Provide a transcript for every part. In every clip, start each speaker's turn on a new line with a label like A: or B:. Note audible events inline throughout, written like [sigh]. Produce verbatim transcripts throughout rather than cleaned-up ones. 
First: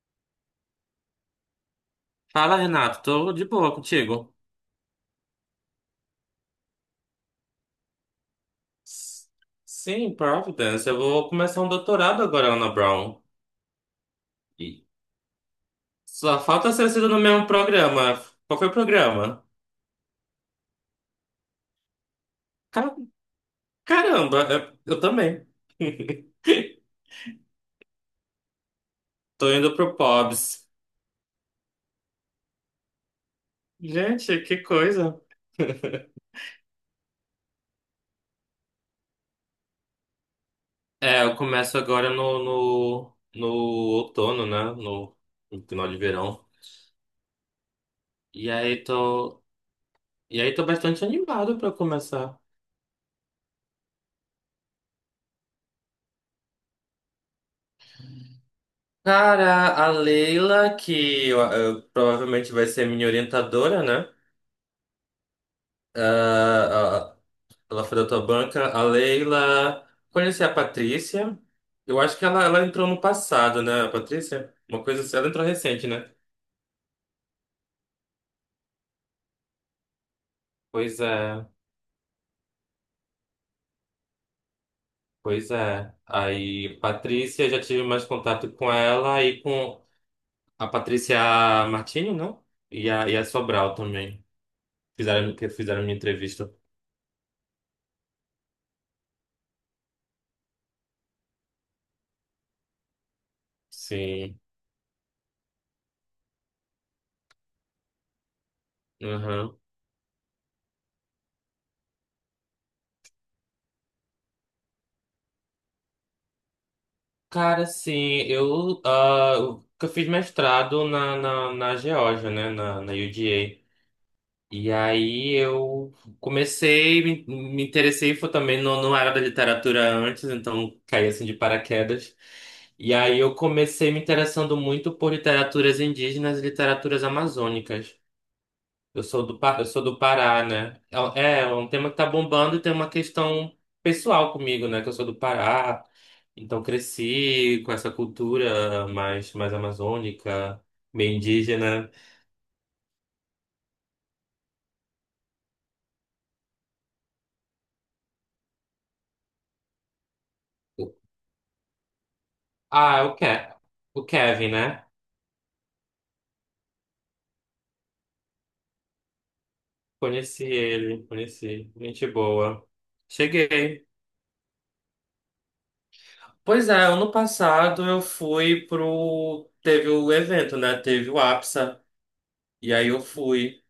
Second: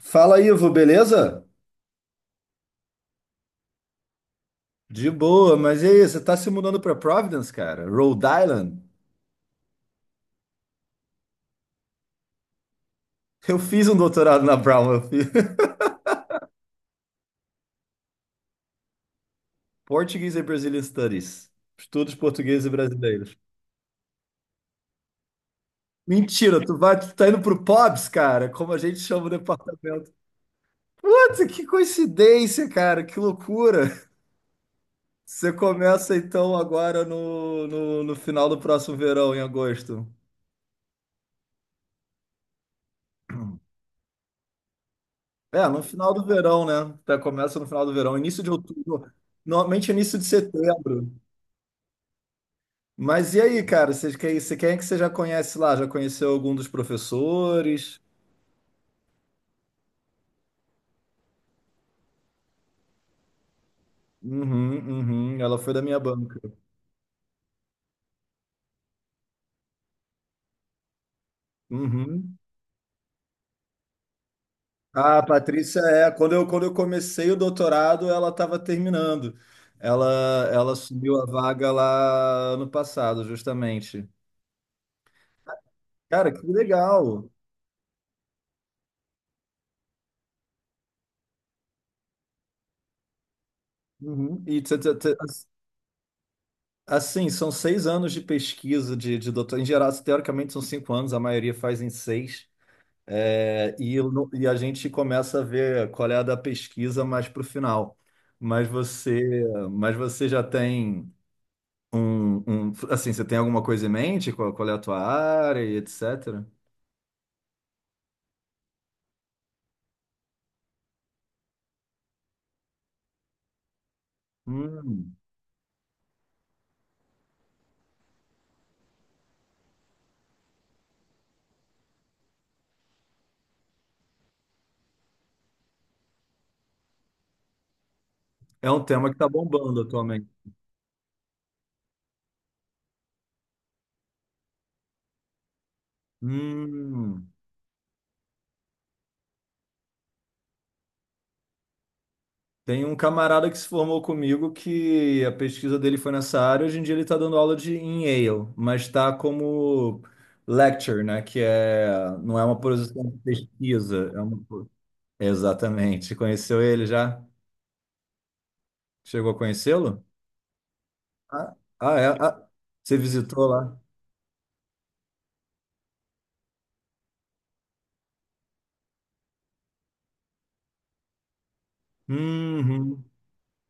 A: Fala, Ivo, beleza?
B: Fala, Renato, tô de boa contigo.
A: De boa, mas e aí, você tá se mudando pra Providence, cara? Rhode Island?
B: S- Sim, Providence, eu vou começar um doutorado agora lá na Brown.
A: Eu fiz um doutorado na
B: E
A: Brown, eu fiz [laughs]
B: só falta ser sido no mesmo programa. Qual foi o programa?
A: Portuguese and Brazilian Studies. Estudos portugueses e
B: Ca-
A: brasileiros.
B: Caramba, eu, eu também.
A: Mentira, tu
B: [laughs]
A: vai, tu tá indo pro POBs, cara, como a gente chama o
B: Tô indo pro
A: departamento.
B: Pobs.
A: Puta, que coincidência, cara, que loucura.
B: Gente, que coisa.
A: Você começa então agora no, no, no final do próximo verão, em agosto.
B: É, eu começo agora no, no, no outono, né? No, no
A: É, no
B: final de
A: final do
B: verão.
A: verão, né? Tá, começa no final do verão, início de
B: E aí
A: outubro,
B: tô,
A: normalmente início de
B: e aí tô bastante
A: setembro.
B: animado pra começar.
A: Mas e aí, cara? Você, quem, você- quem é que você já conhece lá? Já conheceu algum dos professores?
B: Cara, a Leila, que eu- eu- provavelmente vai ser minha orientadora, né?
A: Uhum, uhum. Ela foi da minha banca.
B: Ah, ah, ela foi da tua banca. A Leila, conheci a Patrícia. Eu acho que
A: Uhum.
B: ela, ela entrou no passado, né, a Patrícia? Uma coisa assim,
A: Ah, a
B: ela entrou
A: Patrícia
B: recente,
A: é.
B: né?
A: Quando eu, quando eu comecei o doutorado, ela estava terminando. Ela, ela
B: Pois
A: assumiu a
B: é,
A: vaga lá no passado, justamente.
B: pois é.
A: Cara, que
B: Aí,
A: legal.
B: Patrícia, já tive mais contato com ela e com a Patrícia Martini, não? E a, e a Sobral também.
A: Uhum. E tê, tê, tê,
B: Fizeram, que fizeram minha entrevista.
A: Assim, são seis anos de pesquisa de, de doutor. Em geral, teoricamente são cinco anos, a maioria faz em seis. É, e, eu não-
B: Sim.
A: e a gente começa a ver qual é a da pesquisa mais para o final. Mas você,
B: Aham.
A: mas você já tem um, um- Assim, você tem alguma coisa em mente? Qual, qual é a tua área e etc?
B: Cara, sim, eu, ah, eu eu fiz mestrado na, na, na Geórgia, né, na, na U G A. E
A: Hum,
B: aí eu comecei, me, me interessei, foi também, não, não era da literatura antes, então caí assim de paraquedas. E aí eu comecei me interessando muito por literaturas indígenas e literaturas amazônicas.
A: É um
B: Eu
A: tema que
B: sou
A: está
B: do, Pa- eu
A: bombando
B: sou do
A: atualmente.
B: Pará, né? É, é é um tema que tá bombando e tem uma questão pessoal comigo, né, que eu sou do Pará. Então
A: Hum.
B: cresci com essa cultura mais, mais amazônica, meio indígena.
A: Tem um camarada que se formou comigo que a pesquisa dele foi nessa área. Hoje em dia ele está dando aula de em Yale, mas está como lecture, né? Que é não é uma posição
B: Ah, o,
A: de
B: Ke o
A: pesquisa, é uma...
B: Kevin,
A: po-
B: né?
A: Exatamente. Conheceu ele já? Chegou a conhecê-lo?
B: Conheci ele,
A: Ah,
B: conheci.
A: ah, é.
B: Gente
A: Ah,
B: boa.
A: você visitou lá?
B: Cheguei. Pois é, ano passado eu fui pro. Teve o evento, né? Teve o A P S A. E aí eu
A: Uhum.
B: fui.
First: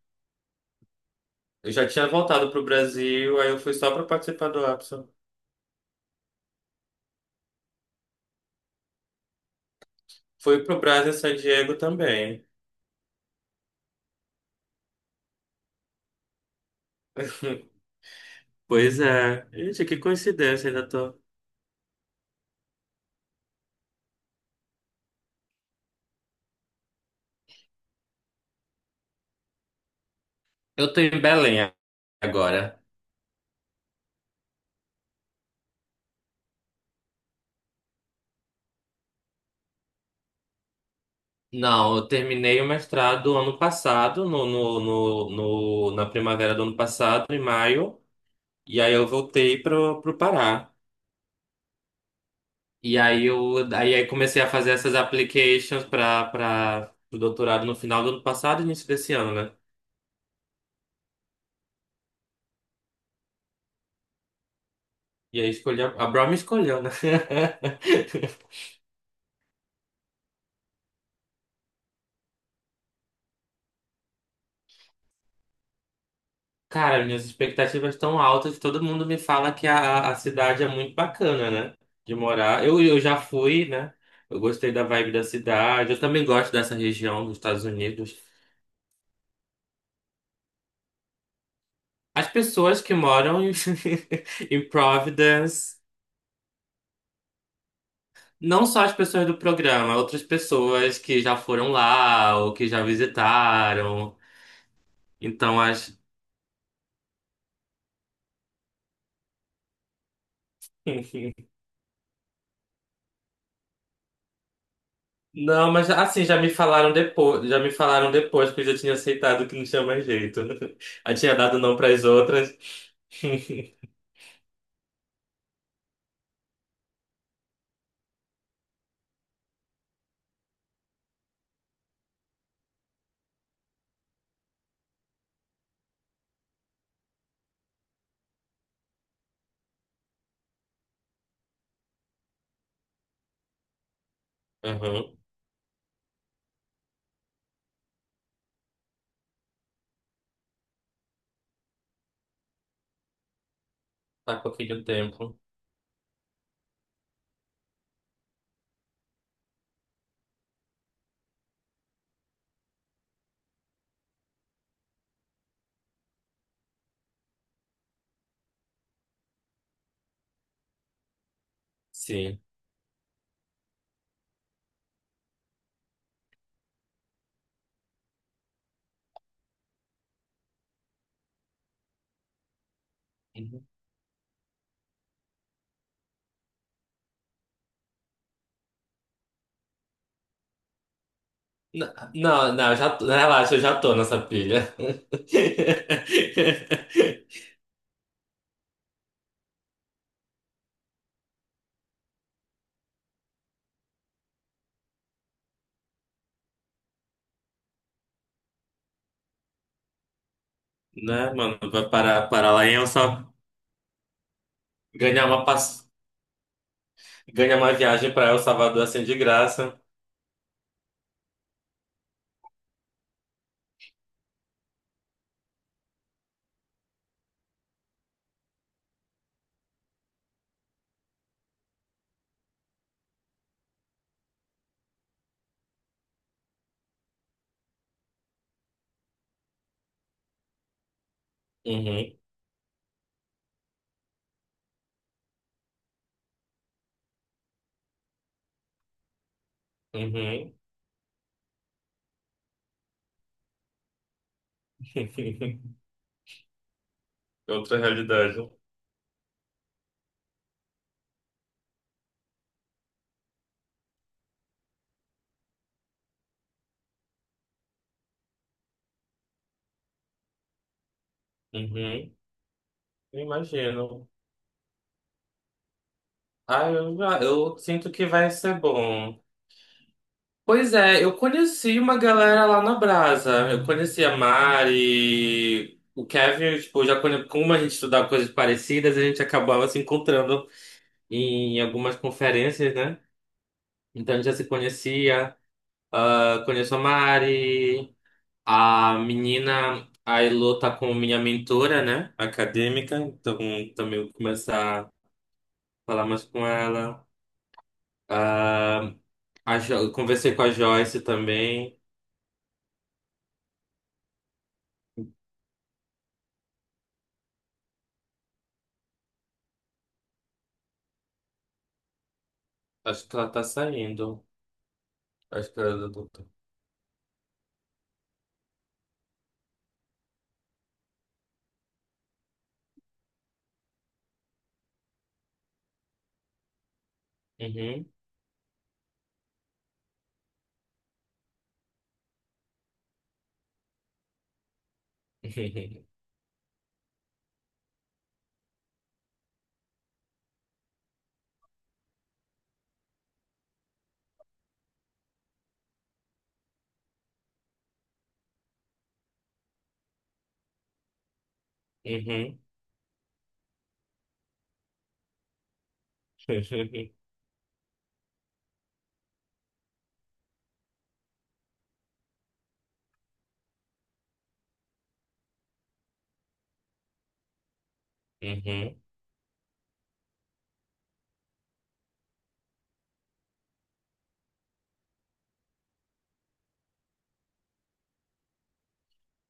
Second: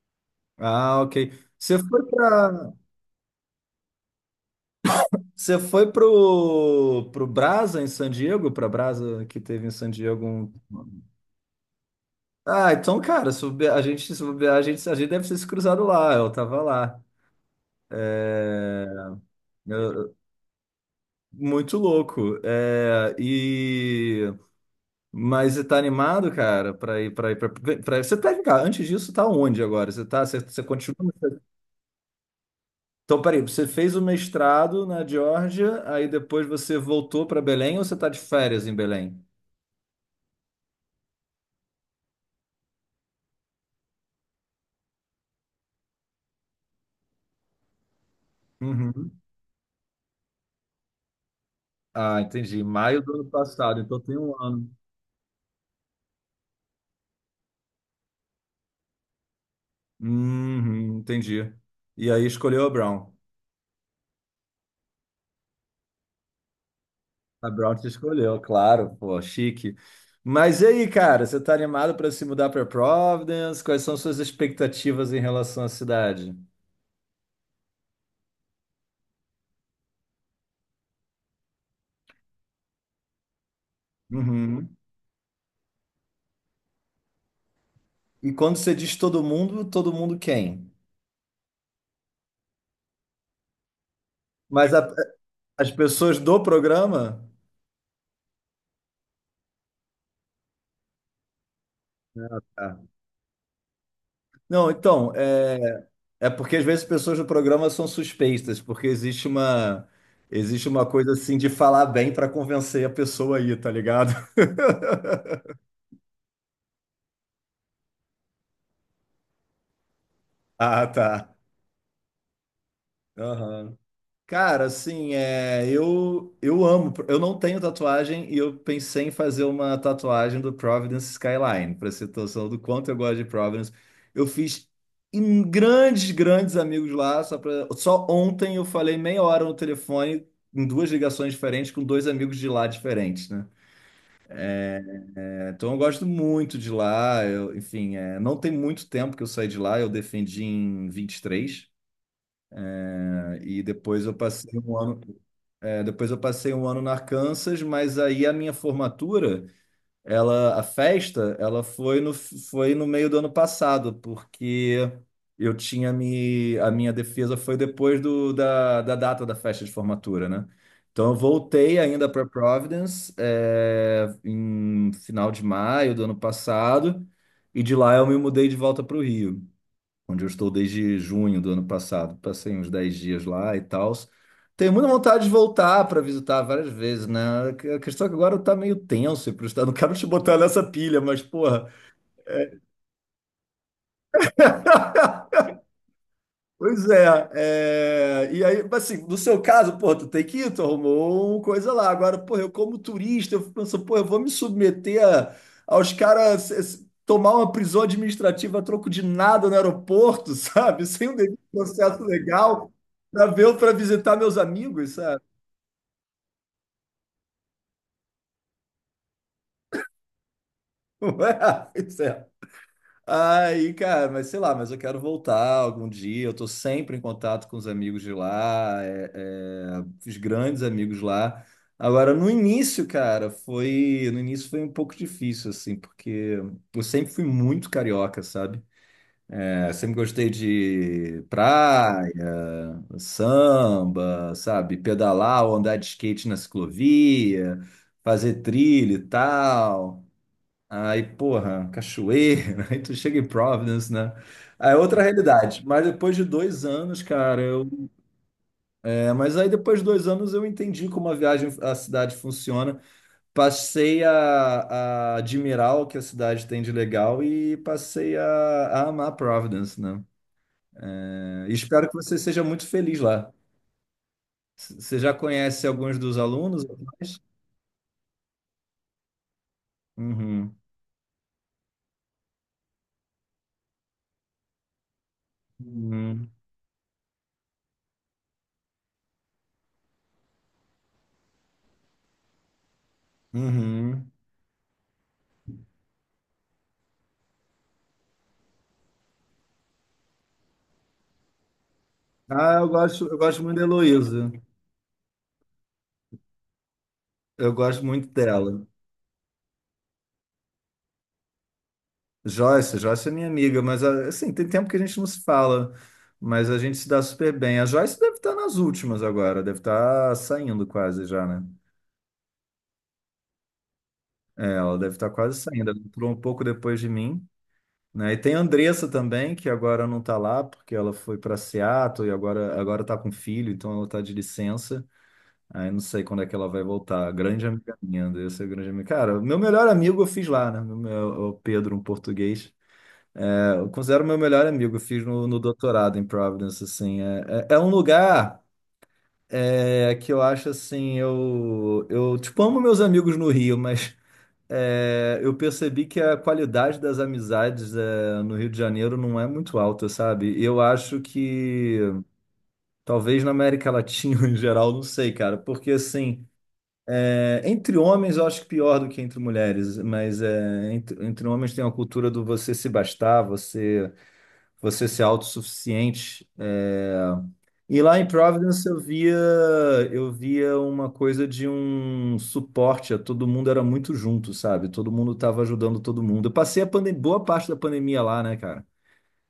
A: Ah, ok.
B: Eu
A: Você
B: já
A: foi
B: tinha voltado pro
A: para
B: Brasil, aí eu fui só pra participar do A P S A.
A: Você foi pro pro Brasa em San Diego, para Brasa que teve em San Diego um
B: Fui pro Brasil em San Diego também.
A: Ah, então, cara, se bobear, a gente, se bobear, a gente, a gente deve ter se cruzado lá, eu tava lá.
B: [laughs]
A: É,
B: Pois é. Gente, que
A: eu-
B: coincidência, ainda tô.
A: muito louco. É, e, mas você tá animado, cara, pra ir, pra ir, pra, pra- Você tá, cara, antes disso, tá onde agora? Você tá, você, você
B: Eu tô
A: continua.
B: em Belém agora?
A: Então, peraí, você fez o mestrado na Geórgia, aí depois você voltou pra Belém ou você tá de férias em Belém?
B: Não, eu terminei o mestrado ano passado, no, no, no, no- na primavera do ano passado, em maio, e aí eu
A: Uhum.
B: voltei pro, pro Pará.
A: Ah, entendi.
B: E
A: Maio do ano
B: aí eu
A: passado,
B: aí,
A: então
B: aí
A: tem um
B: comecei a
A: ano.
B: fazer essas applications para para o doutorado no final do ano passado e início desse ano, né?
A: Uhum, entendi. E aí escolheu a Brown.
B: E aí escolhi a, a Brown me escolheu, né?
A: A Brown te
B: [laughs]
A: escolheu, claro, pô, chique. Mas e aí, cara, você tá animado para se mudar para Providence? Quais são suas expectativas em relação à cidade?
B: Cara, minhas expectativas estão altas. Todo mundo me fala que a, a cidade é muito bacana, né? De morar. Eu, eu já fui, né? Eu gostei
A: Uhum.
B: da vibe da cidade. Eu também gosto dessa região dos Estados Unidos.
A: E quando você diz todo mundo, todo mundo quem?
B: As pessoas que moram em, [laughs] em
A: Mas a- As
B: Providence,
A: pessoas do programa?
B: não só as pessoas do programa, outras pessoas que já foram lá ou que já
A: Ah.
B: visitaram.
A: Não, então,
B: Então,
A: é,
B: acho.
A: é porque às vezes pessoas do programa são suspeitas, porque existe uma existe uma coisa assim de
B: [laughs]
A: falar bem para convencer a pessoa aí, tá ligado? [laughs]
B: Não, mas assim, já me falaram depois, já me falaram depois que eu já tinha aceitado que não tinha mais jeito.
A: Ah,
B: [laughs] Eu
A: tá.
B: tinha dado não para as outras. [laughs]
A: Cara, assim, é, eu, eu amo. Eu não tenho tatuagem e eu pensei em fazer uma tatuagem do Providence Skyline, pra você ter noção do quanto eu gosto de Providence. Eu fiz em grandes, grandes amigos lá. Só, pra- só ontem eu falei meia hora no telefone, em duas ligações diferentes, com dois amigos de lá diferentes, né?
B: Uhum.
A: É, então eu gosto muito de lá. Eu- enfim, é, não tem muito tempo que eu saí de lá, eu defendi em vinte e três, né? E depois eu
B: Tá com
A: passei um
B: aquele
A: ano.
B: tempo.
A: É, depois eu passei um ano no Arkansas, mas aí a minha formatura, ela, a festa, ela foi no, foi no meio do ano passado, porque eu tinha me, a minha defesa foi depois do, da, da data da festa de formatura, né? Então eu voltei ainda para
B: Sim.
A: Providence, é, em final de maio do ano passado, e de lá eu me mudei de volta para o Rio onde eu estou desde junho do ano passado. Passei uns dez dias lá e
B: Uhum.
A: tal. Tenho muita vontade de voltar para visitar várias vezes, né? A questão é que agora eu tá meio tenso e pro estado. Não quero te botar nessa pilha, mas porra.
B: N- Não, não, eu já tô, relaxa, eu já tô nessa pilha. [laughs]
A: [laughs] Pois é, é, e aí, mas assim, no seu caso, pô, tu tem que ir, tu arrumou uma coisa lá. Agora, pô, eu como turista, eu penso, pô, eu vou me submeter a- aos caras eh, s- tomar uma prisão administrativa a troco de nada no aeroporto, [laughs] sabe? Sem um
B: Né,
A: devido
B: mano? Vai
A: processo
B: parar, parar lá
A: legal,
B: em El
A: para
B: Salvador.
A: ver, para visitar meus amigos, sabe?
B: Ganhar uma, pass... ganhar uma viagem pra El Salvador assim de graça.
A: [laughs] Ué, isso é. Aí, cara, mas sei lá, mas eu quero voltar algum dia. Eu tô sempre em contato com os amigos de lá, é- é, os grandes amigos lá. Agora, no início, cara, foi, no início foi um pouco difícil, assim, porque eu sempre fui muito carioca, sabe? É, sempre gostei de praia,
B: Uhum,
A: samba, sabe? Pedalar ou andar de skate na ciclovia, fazer trilha e tal.
B: uhum.
A: Aí, porra, cachoeira, [laughs] aí tu chega em Providence, né? Aí é outra realidade.
B: [laughs]
A: Mas depois de dois anos, cara, eu.
B: Outra realidade.
A: é, mas aí depois de dois anos eu entendi como a viagem, a cidade funciona. Passei a, a admirar o que a cidade tem de legal e passei a, a amar Providence, né? É, e espero que
B: Uhum.
A: você seja muito feliz
B: Eu
A: lá.
B: imagino.
A: C- Você já conhece alguns dos alunos?
B: Ah, eu,
A: Atuais?
B: ah, eu sinto que vai ser bom.
A: Uhum.
B: Pois é, eu conheci uma galera lá na Brasa. Eu conheci a Mari, o
A: Uhum.
B: Kevin, tipo, já conhe... como a gente estudava coisas parecidas, a gente acabava se encontrando em algumas conferências, né?
A: Uhum.
B: Então a gente já se conhecia. Ah, conheço a Mari, a menina, a Elô tá com minha mentora, né?
A: Ah, eu
B: Acadêmica,
A: gosto, eu
B: então
A: gosto muito da
B: também vou
A: Heloísa.
B: começar a falar mais com ela.
A: Eu gosto muito dela.
B: Ah, a Jo- eu conversei com a Joyce também.
A: Joyce, Joyce é minha amiga, mas ah, assim, tem tempo que a gente não se fala, mas a gente se dá super bem. A Joyce deve estar nas últimas agora, deve estar saindo quase já, né?
B: Acho que ela tá saindo.
A: É, ela deve estar quase
B: Acho que
A: saindo, ela
B: ela tá.
A: entrou um
B: tá-
A: pouco depois de mim, né? E tem a Andressa também, que agora não está lá, porque ela foi para Seattle e agora agora tá com filho, então ela está de licença. Aí não sei quando é que ela vai voltar. Grande amiga
B: Uhum.
A: minha, Andressa é grande amiga. Cara, meu melhor amigo eu fiz lá, né? Meu- O Pedro, um português. Eu considero meu melhor amigo, eu fiz no, no doutorado
B: [laughs]
A: em Providence, assim, é, é, é um lugar é, que eu acho, assim, eu, eu, tipo, amo meus amigos no Rio, mas é, eu percebi que a qualidade das amizades é, no Rio de Janeiro não é muito alta, sabe? E eu acho que,
B: Uhum.
A: talvez na América Latina [laughs] em geral, não sei, cara, porque, assim,
B: [laughs]
A: é, entre homens eu acho que pior do que entre mulheres, mas é, entre, entre homens tem uma cultura do você se bastar, você você ser autossuficiente. É, e lá em Providence
B: Uhum.
A: eu via, eu via uma coisa de um suporte, a todo mundo era muito junto, sabe? Todo mundo estava ajudando todo mundo. Eu passei a pandem- boa parte da pandemia lá, né, cara?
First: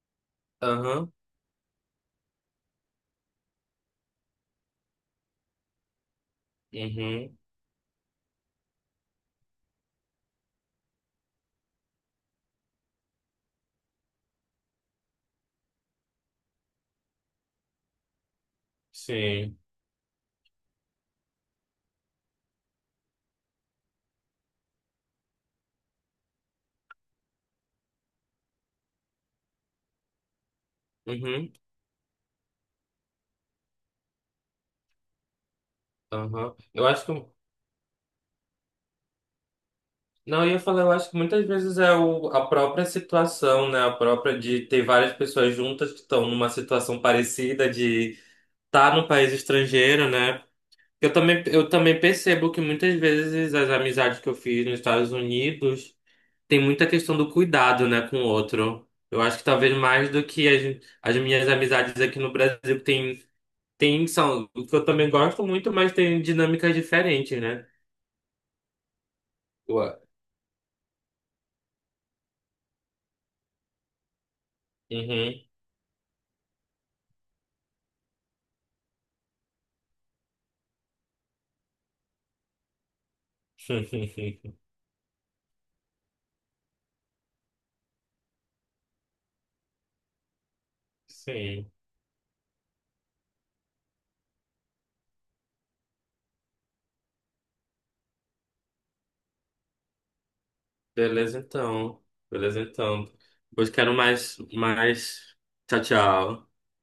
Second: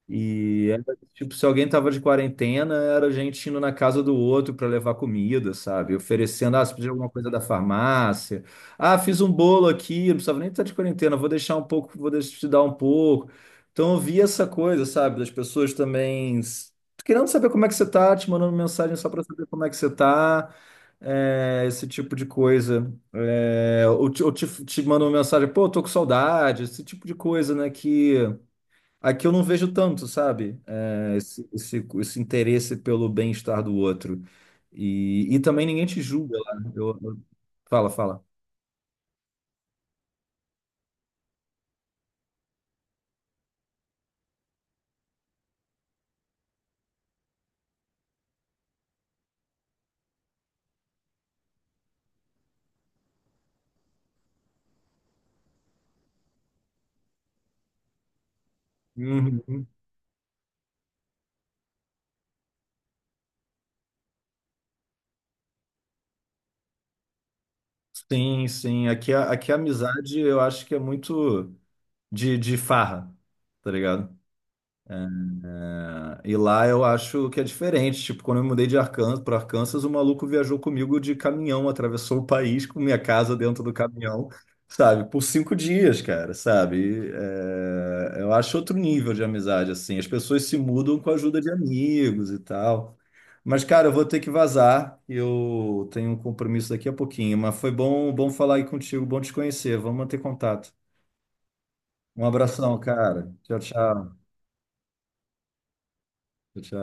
A: E era,
B: Aham.
A: tipo, se alguém tava de quarentena, era a gente indo na casa do outro para levar comida, sabe? Oferecendo, ah, você pediu alguma coisa
B: Uhum.
A: da farmácia. Ah, fiz um bolo aqui, não precisava nem estar de quarentena, vou deixar um pouco, vou deixar te dar um pouco. Então eu vi essa coisa, sabe? Das pessoas também s- querendo saber como é que você tá, te mandando mensagem só para saber
B: Sim.
A: como é que você tá, é, esse tipo de coisa. É, ou te, ou te, te mandando mensagem, pô, tô com saudade, esse tipo de coisa, né? Que aqui eu não vejo tanto, sabe? É, esse,
B: Uhum.
A: esse, esse interesse pelo bem-estar do outro. E, e também ninguém te julga
B: Aham.
A: lá.
B: Eu
A: Eu-
B: acho
A: eu-
B: que.
A: Fala, fala.
B: Não, eu ia falar, eu acho que muitas vezes é o, a própria situação, né? A própria de ter várias pessoas juntas que estão numa situação parecida de estar tá no país estrangeiro, né? Eu também, eu também percebo que muitas vezes as amizades que eu fiz nos Estados Unidos. Tem muita questão do cuidado, né, com o outro. Eu acho que
A: Uhum.
B: talvez mais do que as, as minhas amizades aqui no Brasil tem, tem são, o que eu também gosto muito, mas tem dinâmicas diferentes, né?
A: Sim, sim. Aqui, a- aqui a
B: Ué.
A: amizade eu acho que é muito de, de farra, tá ligado?
B: Uhum.
A: É, e lá eu acho que é diferente. Tipo, quando eu me mudei de Arkansas para Arkansas, o maluco viajou comigo de caminhão, atravessou o país com minha casa dentro do caminhão,
B: [laughs]
A: sabe? Por cinco dias, cara, sabe? É, eu acho outro nível de amizade, assim. As pessoas se mudam com a ajuda de
B: Sim.
A: amigos e tal. Mas, cara, eu vou ter que vazar. Eu tenho um compromisso daqui a pouquinho. Mas foi bom, bom falar aí contigo, bom te conhecer. Vamos manter contato.
B: Beleza então.
A: Um
B: Beleza
A: abração,
B: então.
A: cara. Tchau,
B: Pois quero
A: tchau.
B: mais, mais. Tchau, tchau.
A: Tchau, tchau.